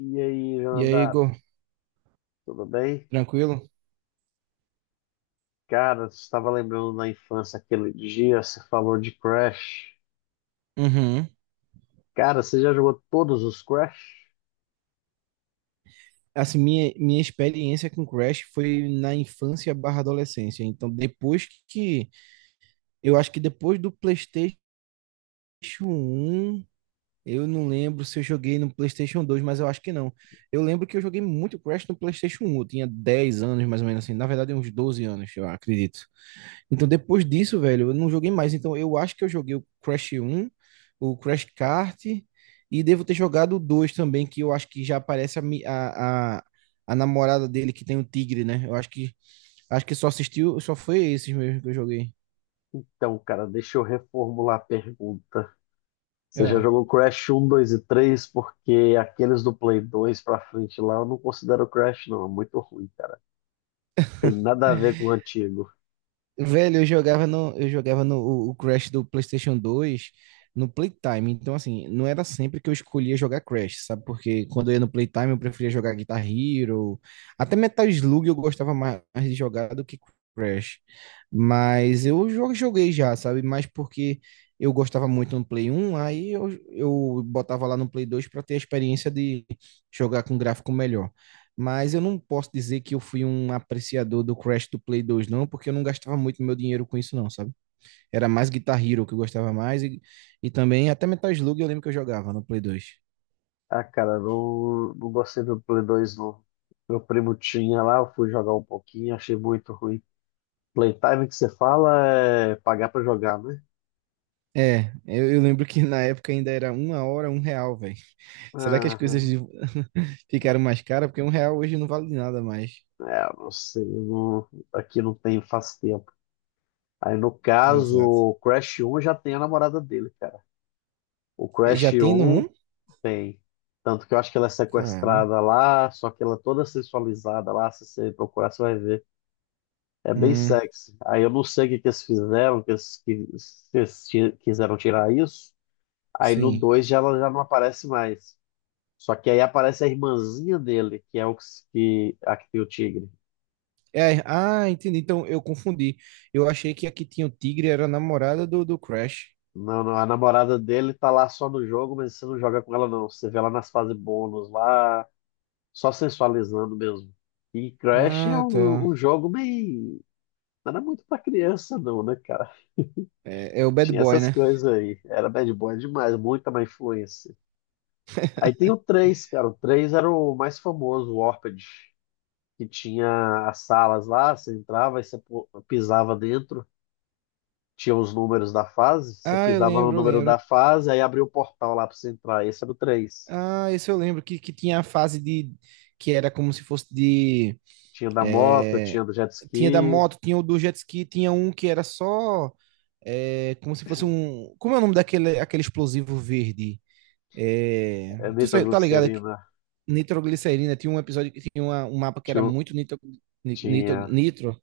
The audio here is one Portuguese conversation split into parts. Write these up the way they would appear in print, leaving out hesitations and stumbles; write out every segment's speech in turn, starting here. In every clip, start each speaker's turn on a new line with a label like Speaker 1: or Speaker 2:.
Speaker 1: E aí,
Speaker 2: E aí,
Speaker 1: Jonathan,
Speaker 2: Igor,
Speaker 1: tudo bem?
Speaker 2: tranquilo?
Speaker 1: Cara, você estava lembrando na infância aquele dia, você falou de Crash.
Speaker 2: Uhum.
Speaker 1: Cara, você já jogou todos os Crash?
Speaker 2: Assim, minha experiência com Crash foi na infância barra adolescência. Eu acho que depois do PlayStation um eu não lembro se eu joguei no PlayStation dois, mas eu acho que não. Eu lembro que eu joguei muito Crash no PlayStation um. Eu tinha 10 anos, mais ou menos assim. Na verdade, uns 12 anos, eu acredito. Então, depois disso, velho, eu não joguei mais. Então, eu acho que eu joguei o Crash 1, o Crash Kart, e devo ter jogado o 2 também, que eu acho que já aparece a, mi- a namorada dele que tem um tigre, né? Eu acho que só assistiu, só foi esses mesmo que eu joguei.
Speaker 1: Então, cara, deixa eu reformular a pergunta. Você já
Speaker 2: Ah.
Speaker 1: jogou Crash um, 2 e 3? Porque aqueles do Play 2 pra frente lá eu não considero Crash, não. É muito ruim, cara. Tem nada a ver com o antigo.
Speaker 2: Velho, eu jogava no o Crash do PlayStation 2 no Playtime. Então, assim, não era sempre que eu escolhia jogar Crash, sabe? Porque quando eu ia no Playtime, eu preferia jogar Guitar Hero. Até Metal Slug eu gostava mais de jogar do que Crash. Mas eu joguei já, sabe? Mas porque eu gostava muito no Play 1, aí eu botava lá no Play 2 para ter a experiência de jogar com gráfico melhor. Mas eu não posso dizer que eu fui um apreciador do Crash do Play 2, não, porque eu não gastava muito meu dinheiro com isso, não, sabe? Era mais Guitar Hero que eu gostava mais, e também até Metal Slug eu lembro que eu jogava no Play 2.
Speaker 1: Ah, cara, não, não gostei do Play 2, não. Meu primo tinha lá, eu fui jogar um pouquinho, achei muito ruim. Playtime que você fala é pagar pra jogar, né?
Speaker 2: É, eu lembro que na época ainda era uma hora, um real, velho. Será que as coisas
Speaker 1: Aham.
Speaker 2: ficaram mais caras? Porque um real hoje não vale nada mais.
Speaker 1: É, eu não sei, eu aqui não tem faz tempo. Aí no caso,
Speaker 2: Exato.
Speaker 1: o Crash 1 já tem a namorada dele, cara. O
Speaker 2: Eh, já
Speaker 1: Crash
Speaker 2: tem no
Speaker 1: 1
Speaker 2: um?
Speaker 1: tem. Tanto que eu acho que ela é
Speaker 2: Cara,
Speaker 1: sequestrada lá, só que ela é toda sensualizada lá, se você procurar, você vai ver. É bem
Speaker 2: hum,
Speaker 1: sexy. Aí eu não sei o que que eles fizeram, se eles quiseram tirar isso. Aí no
Speaker 2: sim.
Speaker 1: 2 já, ela já não aparece mais. Só que aí aparece a irmãzinha dele, que é o que, que- a que tem o tigre.
Speaker 2: É, ah, entendi. Então eu confundi. Eu achei que a que tinha o tigre era a namorada do, do Crash.
Speaker 1: Não, não, a namorada dele tá lá só no jogo, mas você não joga com ela, não. Você vê ela nas fases bônus, lá, só sensualizando mesmo. E Crash é
Speaker 2: Ah, tá.
Speaker 1: um jogo meio. Não era muito pra criança, não, né, cara?
Speaker 2: É, é o Bad
Speaker 1: Tinha
Speaker 2: Boy,
Speaker 1: essas
Speaker 2: né?
Speaker 1: coisas aí. Era bad boy demais, muita má influência. Aí tem o três, cara. O 3 era o mais famoso, o Orpid, que tinha as salas lá, você entrava e você pisava dentro. Tinha os números da fase, você
Speaker 2: Ah, eu
Speaker 1: pisava no
Speaker 2: lembro, eu
Speaker 1: número da
Speaker 2: lembro.
Speaker 1: fase, aí abria o portal lá para você entrar. Esse era o três.
Speaker 2: Ah, esse eu lembro que tinha a fase de. Que era como se fosse de.
Speaker 1: Tinha da moto,
Speaker 2: É,
Speaker 1: tinha do jet
Speaker 2: tinha da
Speaker 1: ski,
Speaker 2: moto, tinha o do jet ski, tinha um que era só. É, como se fosse um. Como é o nome daquele aquele explosivo verde? É,
Speaker 1: é,
Speaker 2: tá ligado? É que
Speaker 1: nitroglicerina,
Speaker 2: Nitroglicerina. Tinha um episódio que tinha um mapa que era
Speaker 1: tinha, o-
Speaker 2: muito nitro,
Speaker 1: tinha,
Speaker 2: nitro.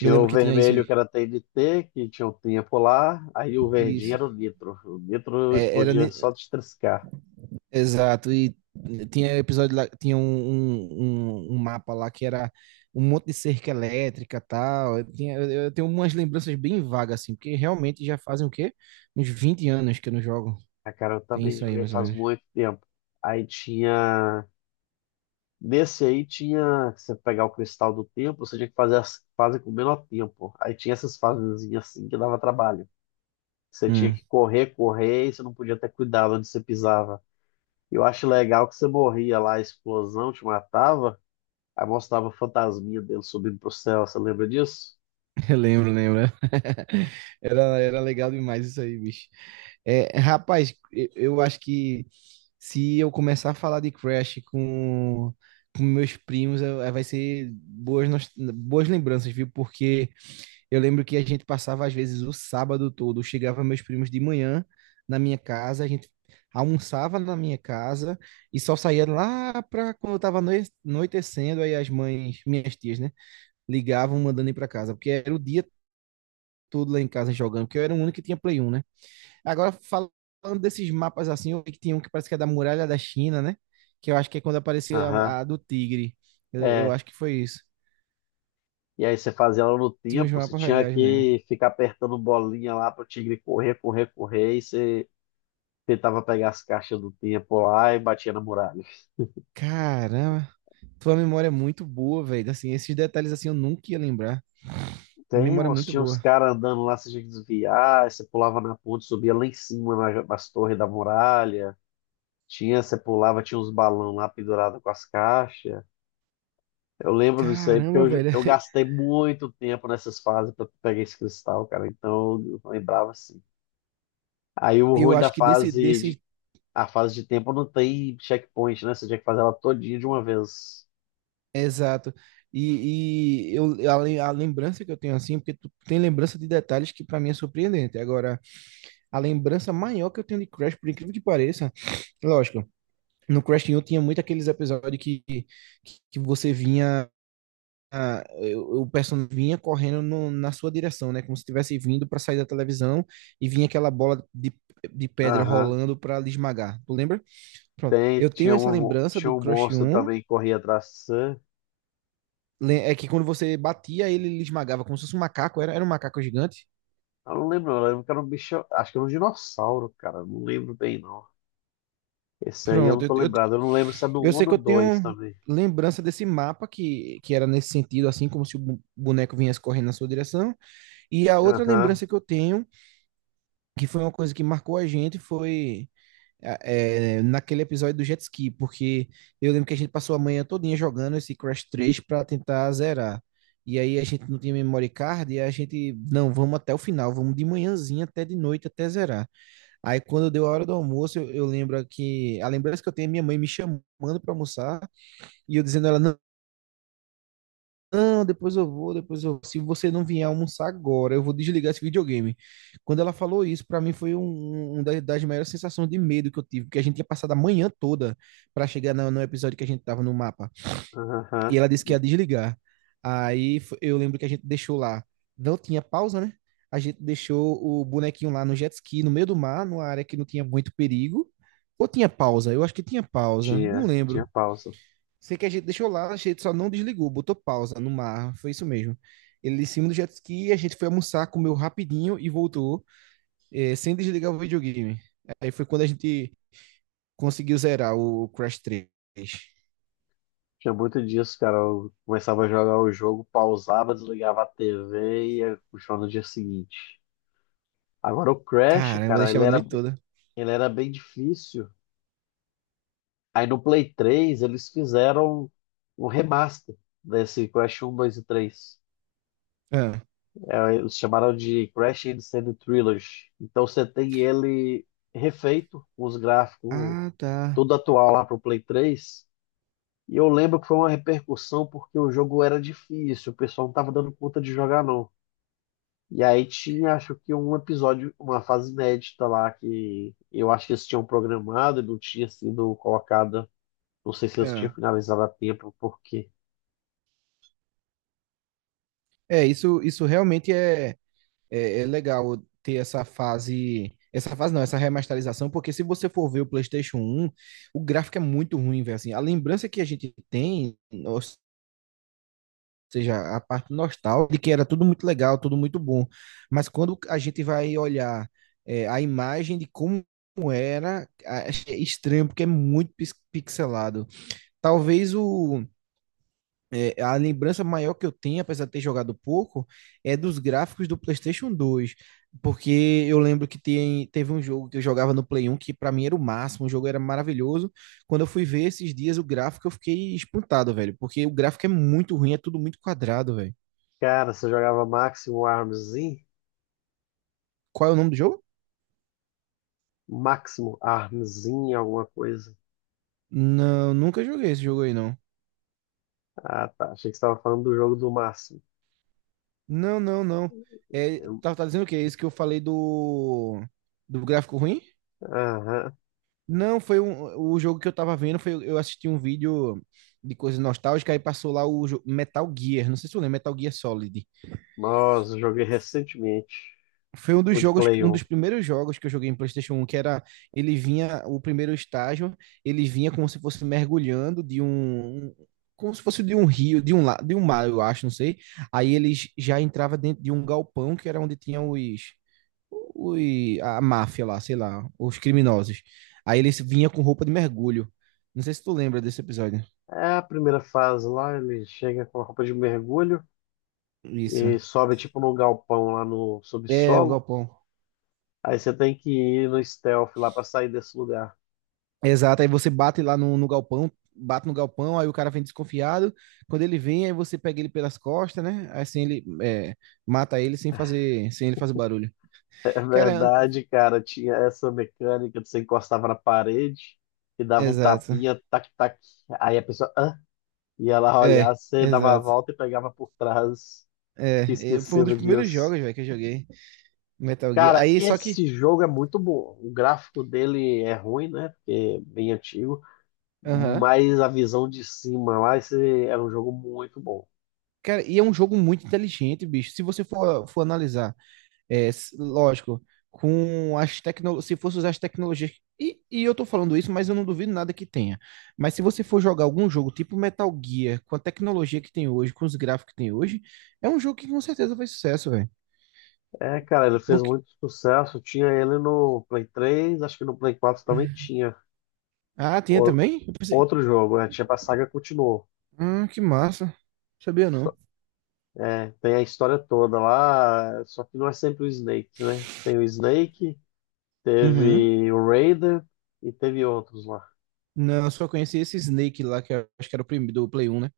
Speaker 2: Eu lembro
Speaker 1: o
Speaker 2: que tinha isso
Speaker 1: vermelho que
Speaker 2: aí.
Speaker 1: era TNT, que tinha o, tinha polar, aí o verdinho
Speaker 2: Isso.
Speaker 1: era o nitro. O nitro
Speaker 2: É, era
Speaker 1: explodia só de triscar.
Speaker 2: Exato, e tinha episódio lá, tinha um um mapa lá que era um monte de cerca elétrica tal. Eu tenho umas lembranças bem vagas, assim, porque realmente já fazem o quê? Uns 20 anos que eu não jogo.
Speaker 1: Ah, cara, eu
Speaker 2: Tem
Speaker 1: também
Speaker 2: isso aí,
Speaker 1: joguei
Speaker 2: mais ou
Speaker 1: faz
Speaker 2: menos.
Speaker 1: muito tempo. Aí tinha. Nesse aí tinha. Você pegar o cristal do tempo, você tinha que fazer as fases com o menor tempo. Aí tinha essas fasezinhas assim que dava trabalho. Você tinha
Speaker 2: Hum,
Speaker 1: que correr, correr, e você não podia ter cuidado onde você pisava. Eu acho legal que você morria lá, a explosão te matava, aí mostrava a fantasminha dele subindo pro céu, você lembra disso?
Speaker 2: eu lembro, lembro. Era, era legal demais isso aí, bicho. É, rapaz, eu acho que se eu começar a falar de Crash com meus primos, vai ser boas, boas lembranças, viu? Porque eu lembro que a gente passava, às vezes, o sábado todo. Chegava meus primos de manhã na minha casa, a gente almoçava na minha casa e só saía lá para quando estava anoitecendo. Aí as mães, minhas tias, né, ligavam mandando ir para casa, porque era o dia todo lá em casa jogando, porque eu era o único que tinha Play 1, né? Agora, falando desses mapas assim, eu vi que tinha um que parece que é da Muralha da China, né? Que eu acho que é quando apareceu
Speaker 1: Aham,
Speaker 2: a do Tigre. Eu
Speaker 1: é.
Speaker 2: acho que foi isso.
Speaker 1: E aí você fazia ela no
Speaker 2: Tinha uns
Speaker 1: tempo, você
Speaker 2: mapas
Speaker 1: tinha
Speaker 2: legais mesmo.
Speaker 1: que ficar apertando bolinha lá pro tigre correr, correr, correr, e você tentava pegar as caixas do tempo lá e batia na muralha.
Speaker 2: Caramba, tua memória é muito boa, velho. Assim, esses detalhes assim eu nunca ia lembrar.
Speaker 1: Tem,
Speaker 2: Memória
Speaker 1: moço,
Speaker 2: muito
Speaker 1: tinha uns
Speaker 2: boa.
Speaker 1: caras andando lá, você tinha que desviar, aí você pulava na ponte, subia lá em cima nas torres da muralha. Tinha, você pulava, tinha uns balão lá pendurado com as caixas. Eu lembro disso aí, porque
Speaker 2: Caramba, velho.
Speaker 1: eu gastei muito tempo nessas fases para pegar esse cristal, cara. Então eu lembrava assim. Aí o
Speaker 2: Eu
Speaker 1: ruim da
Speaker 2: acho que desse,
Speaker 1: fase de,
Speaker 2: desse,
Speaker 1: A fase de tempo não tem checkpoint, né? Você tinha que fazer ela todinha de uma vez.
Speaker 2: exato. A lembrança que eu tenho assim, porque tu tem lembrança de detalhes que pra mim é surpreendente. Agora, a lembrança maior que eu tenho de Crash, por incrível que pareça, lógico, no Crash 1 tinha muito aqueles episódios que você o personagem vinha correndo na sua direção, né? Como se estivesse vindo para sair da televisão e vinha aquela bola de pedra
Speaker 1: Aham.
Speaker 2: rolando para lhe esmagar. Tu lembra? Pronto.
Speaker 1: Tem,
Speaker 2: Eu tenho essa lembrança
Speaker 1: tinha
Speaker 2: do
Speaker 1: um
Speaker 2: Crush
Speaker 1: monstro
Speaker 2: 1,
Speaker 1: também que corria atrás de você.
Speaker 2: é que quando você batia, ele lhe esmagava, como se fosse um macaco, era, era um macaco gigante.
Speaker 1: Eu não lembro, eu lembro que era um bicho. Acho que era um dinossauro, cara. Não lembro bem, não. Esse aí eu não
Speaker 2: Pronto,
Speaker 1: tô lembrado. Eu não lembro se é do um
Speaker 2: eu
Speaker 1: ou
Speaker 2: sei que
Speaker 1: do
Speaker 2: eu
Speaker 1: 2
Speaker 2: tenho
Speaker 1: também.
Speaker 2: lembrança desse mapa que era nesse sentido, assim, como se o boneco viesse correndo na sua direção. E a outra
Speaker 1: Aham.
Speaker 2: lembrança que eu tenho, que foi uma coisa que marcou a gente, foi. É, naquele episódio do jet ski, porque eu lembro que a gente passou a manhã todinha jogando esse Crash 3 para tentar zerar. E aí a gente não tinha memory card e a gente, não, vamos até o final, vamos de manhãzinha até de noite até zerar. Aí quando deu a hora do almoço, eu lembro que a lembrança que eu tenho é minha mãe me chamando para almoçar e eu dizendo a ela, não, depois eu vou. Se você não vier almoçar agora, eu vou desligar esse videogame. Quando ela falou isso, pra mim foi um das, das maiores sensações de medo que eu tive, porque a gente tinha passado a manhã toda pra chegar no episódio que a gente tava no mapa. E
Speaker 1: Aham,
Speaker 2: ela disse que
Speaker 1: e
Speaker 2: ia desligar. Eu lembro que a gente deixou lá. Não tinha pausa, né? A gente deixou o bonequinho lá no jet ski, no meio do mar, numa área que não tinha muito perigo. Ou tinha pausa? Eu acho que tinha pausa, não
Speaker 1: tinha, tinha
Speaker 2: lembro.
Speaker 1: pausa.
Speaker 2: Sei que a gente deixou lá, a gente só não desligou, botou pausa no mar, foi isso mesmo. Ele em cima do jet ski, a gente foi almoçar, comeu rapidinho e voltou, sem desligar o videogame. Aí foi quando a gente conseguiu zerar o Crash 3.
Speaker 1: Tinha muito disso, cara. Eu começava a jogar o jogo, pausava, desligava a TV e ia puxar no dia seguinte. Agora o Crash,
Speaker 2: Caramba, eu
Speaker 1: cara,
Speaker 2: deixava a noite toda.
Speaker 1: ele era bem difícil. Aí no Play 3 eles fizeram um remaster desse Crash um, 2 e três.
Speaker 2: Ah,
Speaker 1: Eles chamaram de Crash Insane Trilogy. Então você tem ele refeito, com os gráficos
Speaker 2: ah, tá.
Speaker 1: tudo atual lá pro Play 3. E eu lembro que foi uma repercussão porque o jogo era difícil, o pessoal não estava dando conta de jogar, não. E aí tinha, acho que um episódio, uma fase inédita lá que eu acho que eles tinham programado e não tinha sido colocada. Não sei se eles tinham
Speaker 2: Ah.
Speaker 1: finalizado a tempo, porque
Speaker 2: Isso realmente é legal ter essa fase. Essa fase não, essa remasterização, porque se você for ver o PlayStation 1, o gráfico é muito ruim, velho. Assim, a lembrança que a gente tem, seja, a parte nostálgica, de que era tudo muito legal, tudo muito bom. Mas quando a gente vai olhar a imagem de como era, é estranho, porque é muito pixelado. Talvez o, a lembrança maior que eu tenho, apesar de ter jogado pouco, é dos gráficos do PlayStation 2. Porque eu lembro que teve um jogo que eu jogava no Play 1 que para mim era o máximo, o jogo era maravilhoso. Quando eu fui ver esses dias o gráfico, eu fiquei espantado, velho, porque o gráfico é muito ruim, é tudo muito quadrado, velho.
Speaker 1: cara, você jogava Máximo Armzinho?
Speaker 2: Qual é o nome do jogo?
Speaker 1: Máximo Armzinho, alguma coisa.
Speaker 2: Não, nunca joguei esse jogo aí, não.
Speaker 1: Ah, tá. Achei que você estava falando do jogo do Máximo.
Speaker 2: Não, não, não. É,
Speaker 1: Eu-
Speaker 2: tá, tá dizendo o quê? Esse que eu falei do, do gráfico ruim?
Speaker 1: Aham.
Speaker 2: Não, foi um, o jogo que eu tava vendo, foi, eu assisti um vídeo de coisa nostálgica, aí passou lá o Metal Gear, não sei se tu lembra, Metal Gear Solid.
Speaker 1: Nossa, eu joguei recentemente.
Speaker 2: Foi um dos
Speaker 1: O de
Speaker 2: jogos,
Speaker 1: Play
Speaker 2: um
Speaker 1: 1.
Speaker 2: dos primeiros jogos que eu joguei em PlayStation 1, que era ele vinha, o primeiro estágio, ele vinha como se fosse mergulhando de como se fosse de um rio, de de um mar, eu acho, não sei. Aí ele já entrava dentro de um galpão que era onde tinham os a máfia lá, sei lá, os criminosos. Aí ele vinha com roupa de mergulho. Não sei se tu lembra desse episódio.
Speaker 1: É a primeira fase lá, ele chega com a roupa de mergulho
Speaker 2: Isso.
Speaker 1: e sobe tipo num galpão lá no
Speaker 2: É, o
Speaker 1: subsolo.
Speaker 2: galpão.
Speaker 1: Aí você tem que ir no stealth lá pra sair desse lugar.
Speaker 2: Exato, aí você bate lá no galpão, bate no galpão, aí o cara vem desconfiado. Quando ele vem, aí você pega ele pelas costas, né? Aí assim ele é, mata ele sem fazer, sem ele fazer barulho.
Speaker 1: É
Speaker 2: Cara, an-
Speaker 1: verdade, cara, tinha essa mecânica de você encostava na parede e dava um
Speaker 2: exato.
Speaker 1: tapinha, tac, tac. Aí a pessoa Hã? Ia lá olhar,
Speaker 2: É,
Speaker 1: você dava a
Speaker 2: exato.
Speaker 1: volta e pegava por trás. Tinha
Speaker 2: Foi um dos
Speaker 1: esquecido
Speaker 2: primeiros
Speaker 1: disso.
Speaker 2: jogos, velho, que eu joguei Metal Gear.
Speaker 1: Cara,
Speaker 2: Aí, só que,
Speaker 1: esse jogo é muito bom. O gráfico dele é ruim, né? Porque é bem antigo.
Speaker 2: aham.
Speaker 1: Mas a visão de cima lá, esse era um jogo muito bom.
Speaker 2: Cara, e é um jogo muito inteligente, bicho. Se você for, for analisar. É, lógico, se fosse usar as tecnologias. E eu tô falando isso, mas eu não duvido nada que tenha. Mas se você for jogar algum jogo tipo Metal Gear, com a tecnologia que tem hoje, com os gráficos que tem hoje, é um jogo que com certeza faz sucesso, velho.
Speaker 1: É, cara, ele fez
Speaker 2: Porque...
Speaker 1: muito sucesso. Tinha ele no Play três, acho que no Play 4 também tinha.
Speaker 2: Ah, tinha
Speaker 1: O-
Speaker 2: também? Eu pensei,
Speaker 1: outro jogo, né? Tinha pra, saga continuou.
Speaker 2: que massa. Sabia
Speaker 1: Só-
Speaker 2: não.
Speaker 1: é, tem a história toda lá, só que não é sempre o Snake, né? Tem o Snake,
Speaker 2: Uhum.
Speaker 1: teve o Raiden e teve outros lá.
Speaker 2: Não, eu só conheci esse Snake lá, que eu acho que era o primeiro do Play 1, né?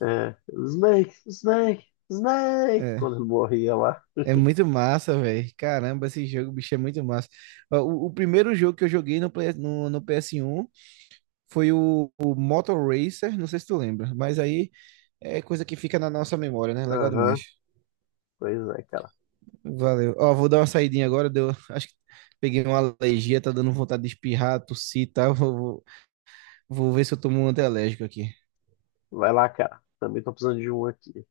Speaker 1: É, Snake, Snake, Snake,
Speaker 2: É.
Speaker 1: quando ele morria lá.
Speaker 2: É muito massa, velho. Caramba, esse jogo, bicho, é muito massa. Ó, o primeiro jogo que eu joguei no PS1 foi o Motor Racer, não sei se tu lembra, mas aí é coisa que fica na nossa memória, né? Legal demais.
Speaker 1: Aham, pois é, cara.
Speaker 2: Valeu. Ó, vou dar uma saidinha agora, deu, acho que peguei uma alergia, tá dando vontade de espirrar, tossir e tal. Vou ver se eu tomo um antialérgico aqui.
Speaker 1: Vai lá, cara. Também tô precisando de um aqui.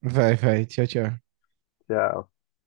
Speaker 2: Vai, vai. Tchau, tchau.
Speaker 1: Tchau.